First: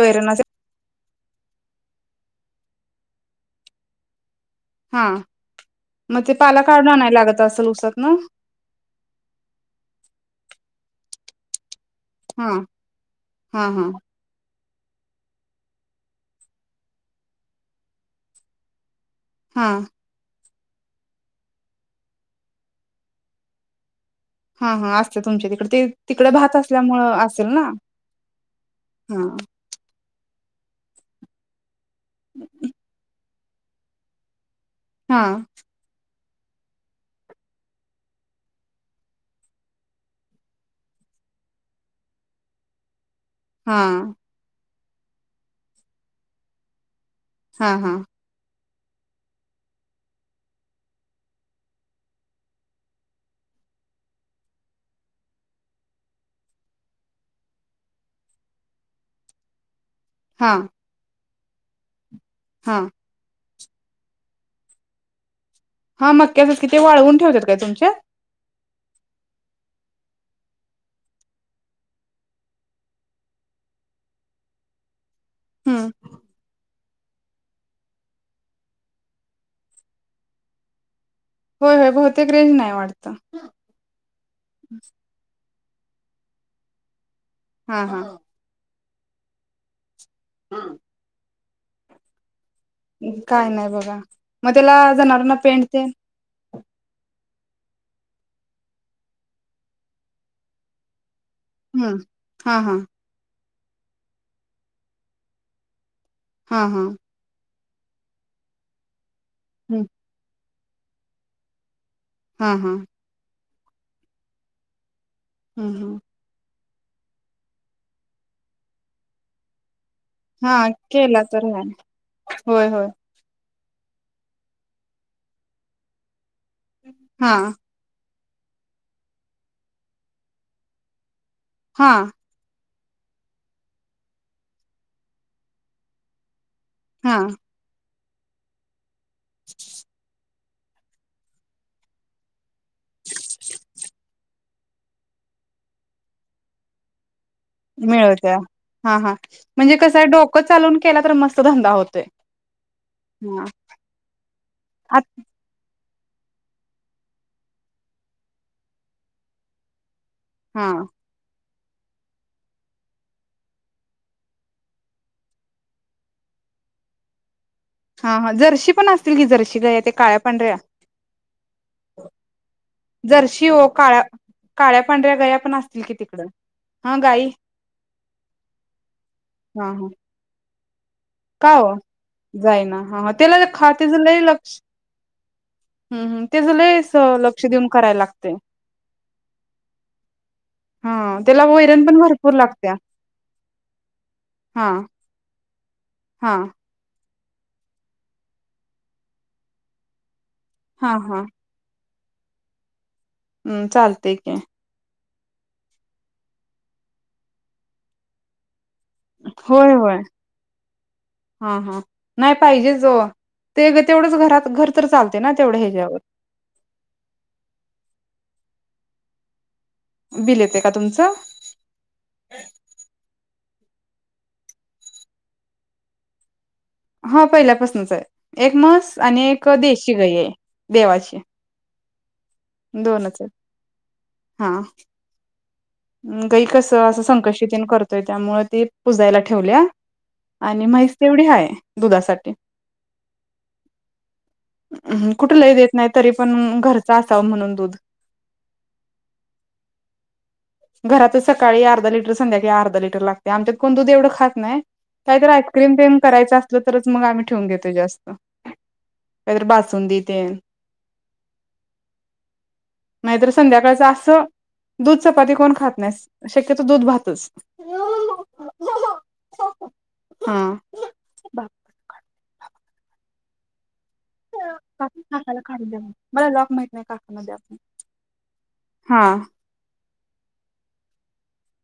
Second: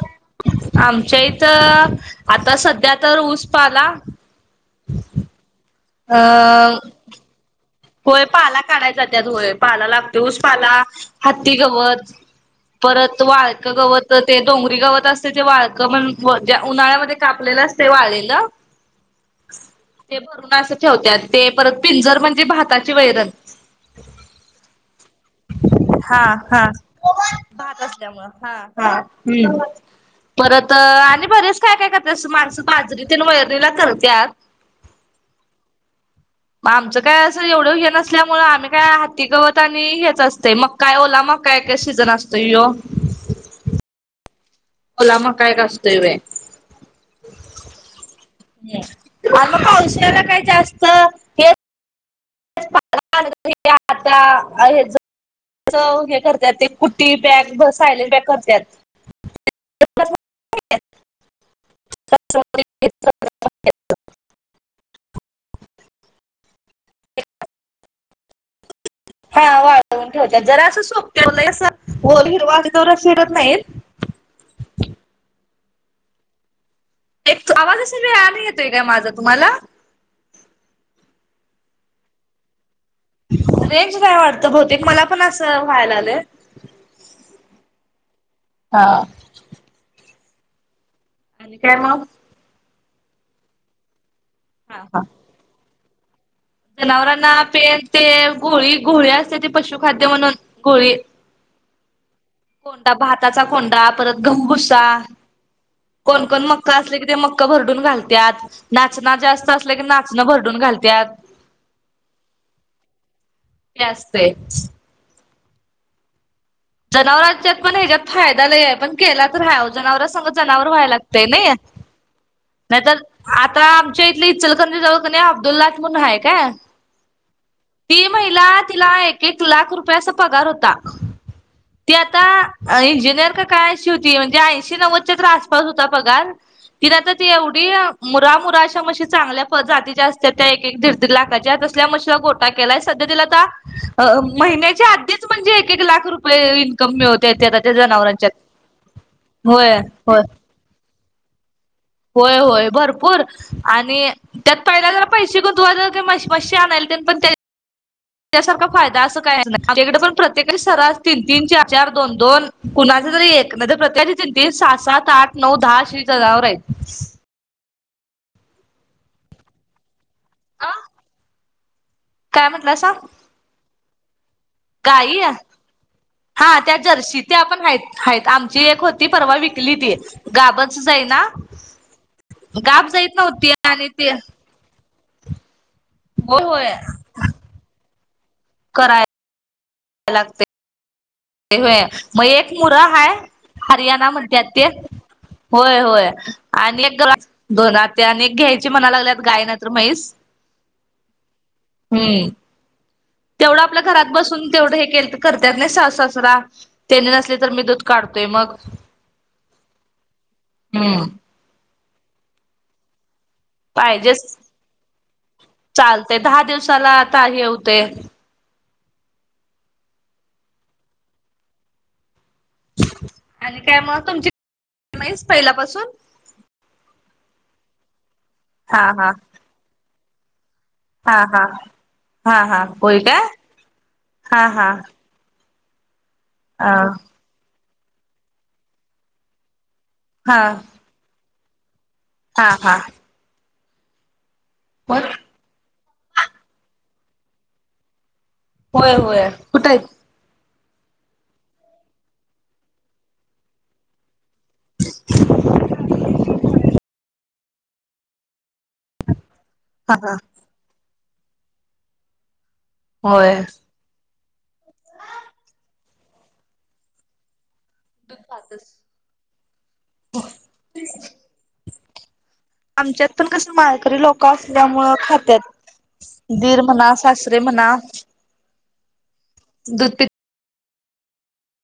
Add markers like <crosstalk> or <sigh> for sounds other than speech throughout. वैरण असे आमच्या इथं आता सध्या तर ऊस पाला हा. अ मग ते पाला काढं नाही लागत अस. होय पाला काढायचा त्यात होय पाला लागतो उस पाला. हत्ती गवत. हा परत हा वाळक हा गवत ते. डोंगरी गावत असते ते वाळ म्हण ज्या उन्हाळ्यामध्ये कापलेलं असते वाळेल. हा ठेवत तेत पिंजर म्हणजे त्याची वैरन. हा हा असते तुमच्या तिकडे ते हा तिकडे भात हा असल्यामुळ असेल ना भात असल्यामुळं हा हा. हम्म परत आणि बरेच काय काय तसं माणसं पाजरी व. तिला करत. हा. मग आमचं काय अस एवढं हे नसल्यामुळे आम्ही काय हाती गावत आणि हेच असतें मकाय ओला मकाय सीजन असतो य हा. होला मग काय कासतोय. हा हा मग कौशल्याला काय जास्त हे. आहे <unintelligible> हे करतात ते कुट्टी बॅग ब सायलेट बॅग करतात. हा. हा <unintelligible> <unintelligible> हा मक्क अस आहेत कि ते वाळवून ठेवतात काय तुमच्या. हा वाढवून ठेवच्या जरा असं सोपत असं गल हिरवा ज फिरत नाही. हम्म. एक आवाजचा वेळ आला येतोय का माझा तुम्हाला. होय होय बहुते रेंज नाही वाटते. रेंज काय वाटत बहतेक मला पण अस. वयला आले. हा हा. हा. हम्म आणि काय मग काय नाही बघा मग त्याला हा हा. ज नरना पेंटते जनावरांना पेन ते गोळी गोळी असते ते पशुखाद्य म्हणून गोळी हम्म हा हा चा कोंडा परत गमगुसा कोण कोण हा मक्क हा असले की ते मक्क भर घुन घालत्यात ना जास्त अस की हम्म नाचं भर घुन घालत हा हा ते अस असतच हम्म हम् जनावरांच्यात पण हच्यात फायदा ल आहे पण केला तर ह जना हा व्हा लाग केला नाही तर होय होय नाही आता आमच्या इथले इचलकरंजी जवळ का नाय अब्दुल्लाट म्हण आहे का हा ती महिला तिला एक एक लाख रुपयाचा पगार होता हा ते आता इंजिनिअर का काय अशी होती म्हणजे ऐंशी नव्वदच्या तर आसपास होता पगार तिला आता हा ती एवढी मुरा मुरा अशा मग चांगल्या जातीच्या असत त्या एक दीड दीड लाखाच्या तसल्या मशीला गोटा केलाय सध्या तला आ महिन्याच्या आधीच म्हणे एक एक लाख रुपय आपले इनकम मिळत मिळत्या हा हा होय म्हणजे कस होय डोक चालून ला तर मत धंदा होत होय होय भरपूर आणि त्यात पहिल्या जरा आत पैसे गुतवायचं मशी आणाय पण त्यासारखा फायदा असं काय आहे तिकडे पण प्रत्ये हा सरा तन तीन चार चार दोन दोन कुणाचे तरी एक नाही प्रत्यची जिंती सात सात आठ नऊ दहा अशी जनावर आहेत हा हा जर्शी पण असतील कि जर्शी ग ते काळ्या पांढऱ्या अ काय जर शिव काळ काई हा त्या जर्शी ते आपण आहेत आमची एक होती परवा हा विकली हा ती गाब का हो जाईना गाब हा जाईत त्याला नव्हती आणि खातच ते ल लक्ष. तेज होय ते लय अस लक्ष देऊन करायला लागत. कराय लागते. हा त्याला ते होय वैरण पण भरपूर मगं एक लागत्या मुरा हा हरियाणा म्हणतात ते हा होय होय हा आणि एक गं दोन आत्या आणि एक घ्यायचे म्हणा लागल्यात गाय नाही तर म्हैस हा हा. हम्म. तेवढं हम्म आपल्या घरात चालतय की बसून तेवढं हे केल करतात नाही सासु सासरा तेने नसले तर मी दूध काढतोय मगं, होय होय हा हा. नाही पाहिजेच हो. पाहिजे तेवढं ह्याच्यावर चालते दहा दिवसाला आता हे होते बिल येते का तुमचं? <unintelligible> आणि काय मगं तुमची म्हैस पहिल्यापासून? हा पहिल्यापासूनच आहे. एक हा मस हा आणि एक देशी. <inaudible> हा हा. हा हा होय दोनच काय आहेत हा हा.. गायी अ कसं असं संकष्ट त्यानी करत त्यामुळें ती पुजायला ठेवल्या. हा आणि म्हैस तेवढी हाय. दुधासाठी, हा हा मग हम्म कुठ लय देत. नाही तरी पण घरचा <unintelligible> होय होय कुठं आहेत. घरातच सकाळी अर्धा लिटर, संध्याकाळी, अर्धा लटर लागते आमच्यात कोण दूध एवढं खात <inaudible> ठेवून घेते जास्त. हा बासुदीं हा त्येन नाहीतर होय संध्याकाळच असं.. दूध चपाती. कोण खात नाहीस शक्यतो दूध भातच. दूध पाहतस हम. आमच्यात पण कस म तरी लोक असल्यामुळे खात्यात. मला लॉक दीर माहित नाही म्हणा, काकांना द्या सासरे म्हणा, हा दूध पीत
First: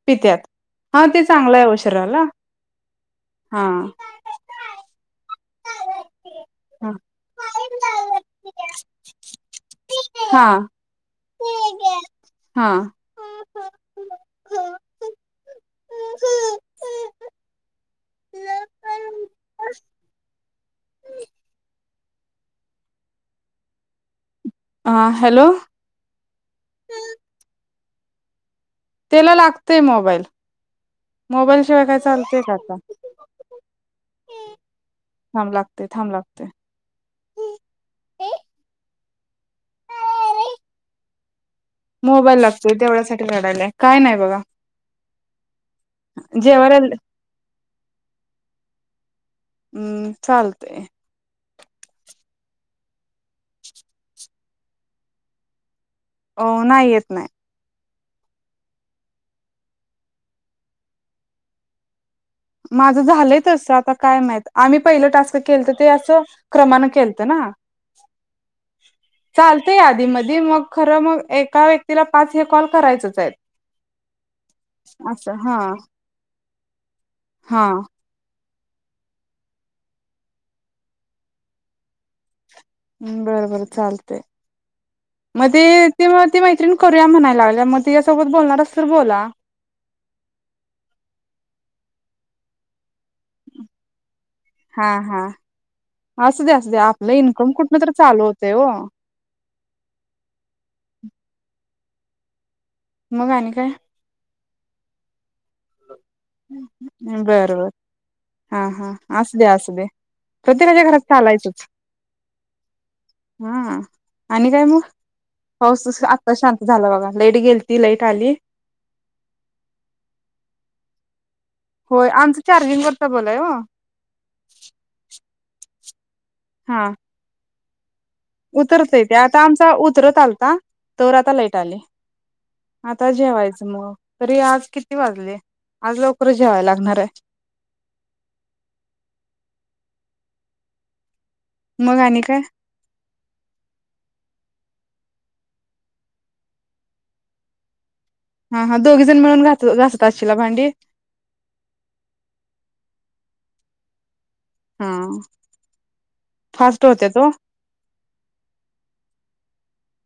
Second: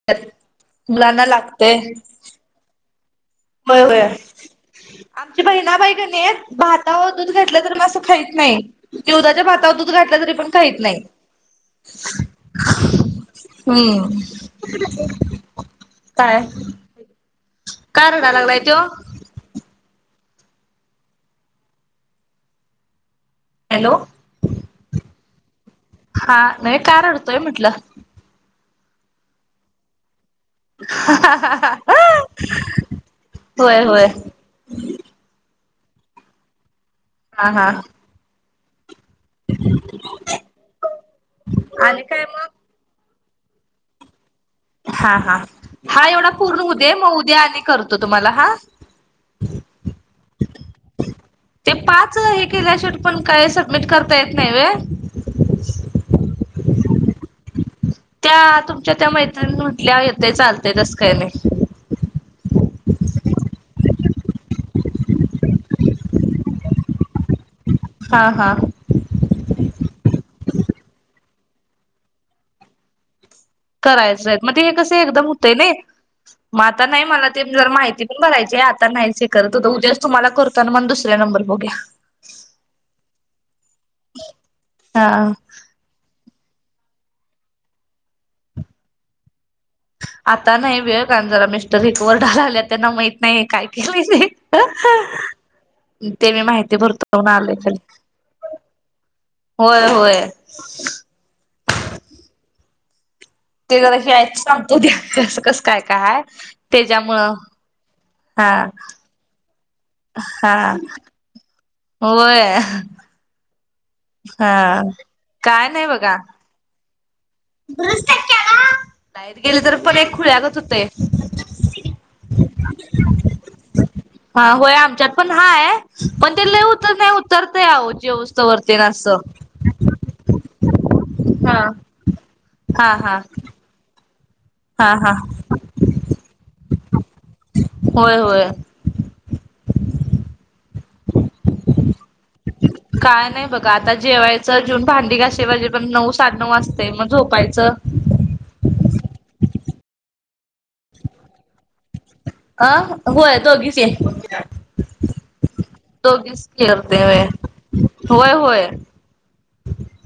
पित्यात. हा ते मुलांना चांगलं आहे ओ लागतय. शरीराला. हा होय होय. बहिणा बाई कणी हा भाता वर दूध घातलं तरी आस खाहीत नाही निवदाच्या भातावर दूध घातलं तरी हा पण खाहीत नाही. हा हम् काय? काय रडा लागलाय त्यो? हम् हॅलो अ, हॅलो. हा, नाही का रडतोय म्हटलं? त्याला लागतय मोबाईल. मोबाईल शिवाय काय चालतय का आता होय. होय. ते थांब लागते. हा हा, हा. रिकामा ऑडिओ मोबाईल लागतोय तेवढ्यासाठी. रडायलाय. काय नाय बगा. हा. हा. हा एवढा पूर्ण जेवायला हुदे. उद्या मग उद्या आणि करतो तुम्हाला हा. हम्म चालतय ते पाच हे केल्या शट पण काय सबमिट करता येत नाही व्हय. अ नाही येत नाय. त्या तुमच्या त्या मैत्रिणी म्हटल्या येतय चालतय तस काय नाही. माझं झालंय तसआता काय माहित आम्ही पहिलं टास्क केलत ते असं क्रमानं केलतं ना. हा, हा. चालतय आदिमदी मं खरं मग एका व्यक्तीला पाच हे कॉल करायचच आहेत. करायचय मग ते हे कस एकदम असं होते हा नाही मग आता नाही मला ते हा ज माहिती पण भरायची आ आता नाही करत हो उद्याच तुम्हाला करतो म दुसऱ्या नंबर बगु या. बर बर चालते हा मग ते ते म ती मैत्रीण.. करूया म्हणाय लागल्या मग तीया सोबत बोलणार असल तर बोला. आता नाही वेळ कारन जरा मिस्टर एक वरडा लागल्यात त्यांना माहित नाही काय केलय ते. हा हा ते मी असू द्या असू माहिती द्या भरत आपलं म्हनून इन्कम आलंय ते कुठनं तर चालू होतंय ओ व्हय व्हय. मग आणि काय? ते जरा हे आहेत सांगतो उद्या. <unintelligible> कसं काय. काय तेज्या मूळ बरं बरं हा हा असू दे असू दे हा प्रत्येकाच्या घरात चालायचंच व्हय. हा आ. आणि काय म काय पाऊस नाही जसं बघा. आत्ता शांत झाला बघा. लाईट <inaudible> गेलती लाईट आली. लाईट गेली तर पोर हे खुळ्यागत होतेय. <unintelligible> होय. आमचं चार्जिंगवरचा बल आहे हो हा हा होय आमच्यात पण हाय पण ते लई उतरल्यावर उत्तर <unintelligible> उतरतय. ते आता आमचा उतरत आलता तोवर आता लाईट हा. आली. हा आता हा जेवायचं मग तरी आज हा किती हा वाजले? आज लवकरच जेवाया लागणार आहे. होय होय. मग आणि काय काय नाही बघा, आता जेवाय तर जेवून भांडी घाशे वाजेपर्यंत पण नऊ, साडे नऊ वाजतय मग झोपायचं तू घासत असतील भांडी आ होय. दोघीच <unintelligible> <inaudible> हा दोघीच फास्ट जेवतंय होत्यात व्हय? ओ होय होय.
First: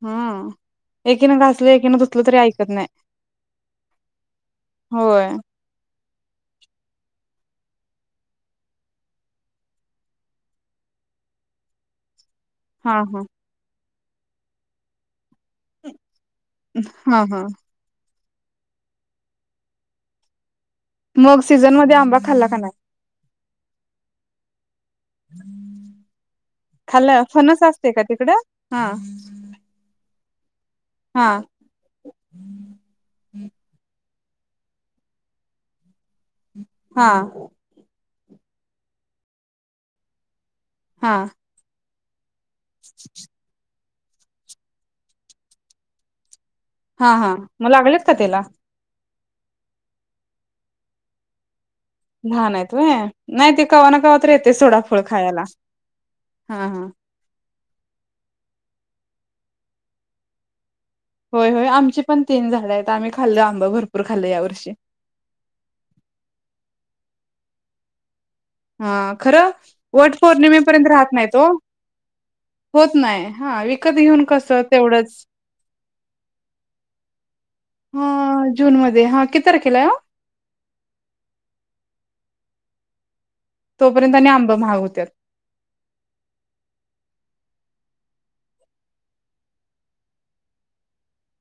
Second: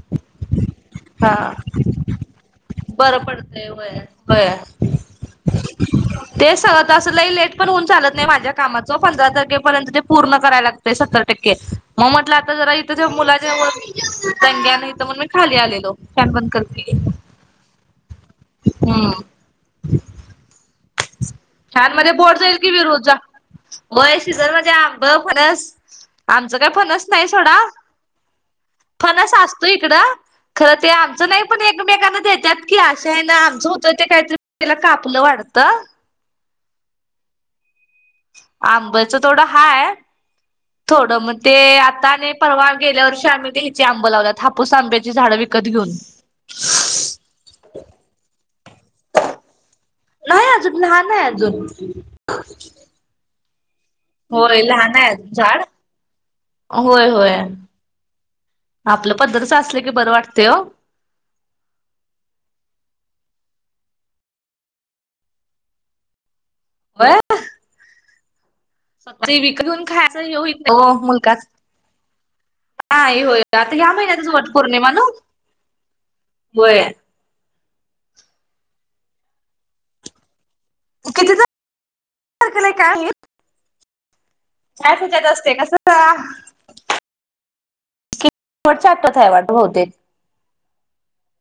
हम्म हा एकीनं घासलं, एकीनं धुसलं, तरी ऐकत नाही बरं पडतय, व्हय- व्हय होय ते <unintelligible> लई लेट पण होऊन चालत नाही. माझ्या कामाचं, पंधरा तारखेपर्यंत ते पूर्ण कराय लागतय सत्तर टक्के. मग म्हटलं आता आता जरा इथ <inaudible> हा ज्या हा मुलाच्या वर दंग्या नाही हित म्हणून मी खाली आलेलो. फॅन बंद करते. हा हा. हम्म मग सीझनमध्ये आंबा खाल्ला का नाय? व्हय सिझन मध्ये आम ब, फणस, आमचं काही फणस खाल्ला नाही सोडा. फणस असते का तिकडं? हा फणस असतो इकडं खरं ते आमचं हा नाही. पण एकमेकांना देत्यात की अशा ह्यान आमचं होतं ते काहीतरी त्याला कापलं वाट त हा. आंब्याचं थोडं हाय थोडं हा. मगं ते आता आणि परवा गेल्यावर वर्षी आंब लावल्यात, हापूस आंब्याची झाड विकत घेऊन. हा हा मगं लागल्यात का त त्याला? नाही अजून लहान आहे अजून. लहान आहेत होय? नाही ते- कवा ना कवा तर येते होय सोडा लहान फळ आहे खायला झाड हा हा होय होय. आपलं पद्धरचं असल की बरं वाटतय हो, होय होय आमचे पण तीन झाले आहेत. आम्ही खाल्लो आंब भरपूर खाल्ल या वर्षी होय. हा ते खरं विकत घेऊन खायचं हे होईत नाही वटपौर्णिमेपर्यंत ओ राहत नाहीत ओ मुलकाच होत नाही होय ह आता ह्या विकत घेऊन महिन्यातच वट कस पौर्णिमा ना तेवढच होय हा. हा किती तारखेळा हाय ओ? किती तारखेळा आहे काय माहित. तोपर्यंत <inaudible> <unintelligible> <inaudible>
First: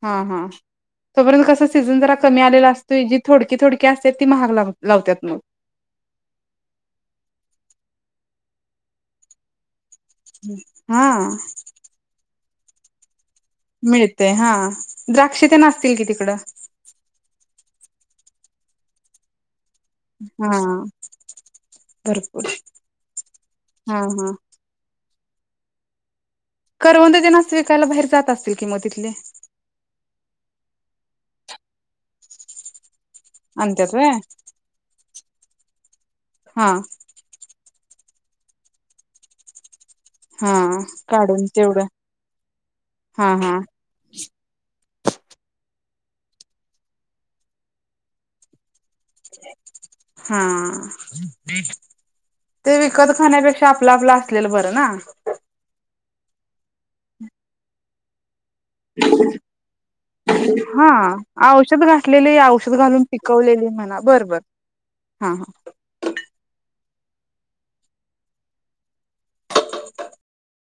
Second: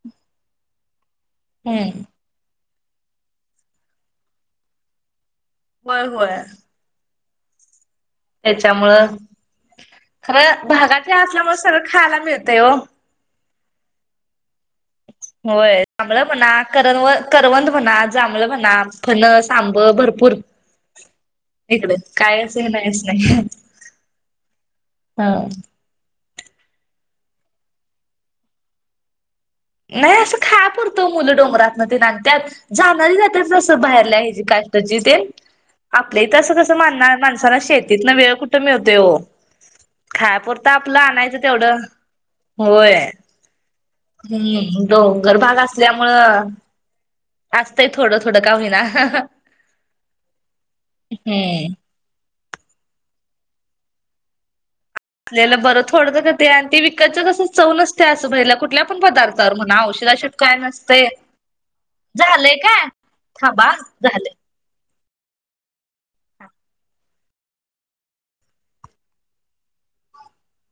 हा हा. तोपर्यंत कस हम्म सीझन जरा कमी आलेला असत <inaudible> होय होय. त्याच्यामुळं. खरं हा भागाात असल्यामुळे सगळं खायला मिळत ते ओ. मिळतयं हा. द्राक्ष तेन होय असतील की जांभळं तिकडं म्हणा, कर करवंद म्हणा, जांभळे म्हणा, फणस, तांब भरपूर हा इकडे भरपूर काय हे नाहीच नाही असं नाही. हा हा हा. करवंद त्यांना असं विकायला बाहेर जात असतील कि मगं तिथली? नाही असं खाय पुरतं मुलं डोंगरातन तेन आणत्यात जात जस आणत्यात बाहेर व्हय ह काष्टची ते आपल्या इथं हा कस मान माणसाला शेती तिथन वेळ कुठं मिळतोय ओ खाया हा पुरत आपलं आणायचं तेवढं होय. हा हा हम्म डोंगर भाग असल्यामुळ असतय थोडं थोडं का होईना हा हम्म. ते विकत खाण्यापेक्षा आपलं आपलं असलेल बरं ना असल्याललंबरं थोडं ते आणी ते विकतच कसं चव च असं बहिरलं हा नसते औषध घातलेले झालंय औषध काय घालून पिकवलेले थांबा म्हणा बर झालंय बर हा हा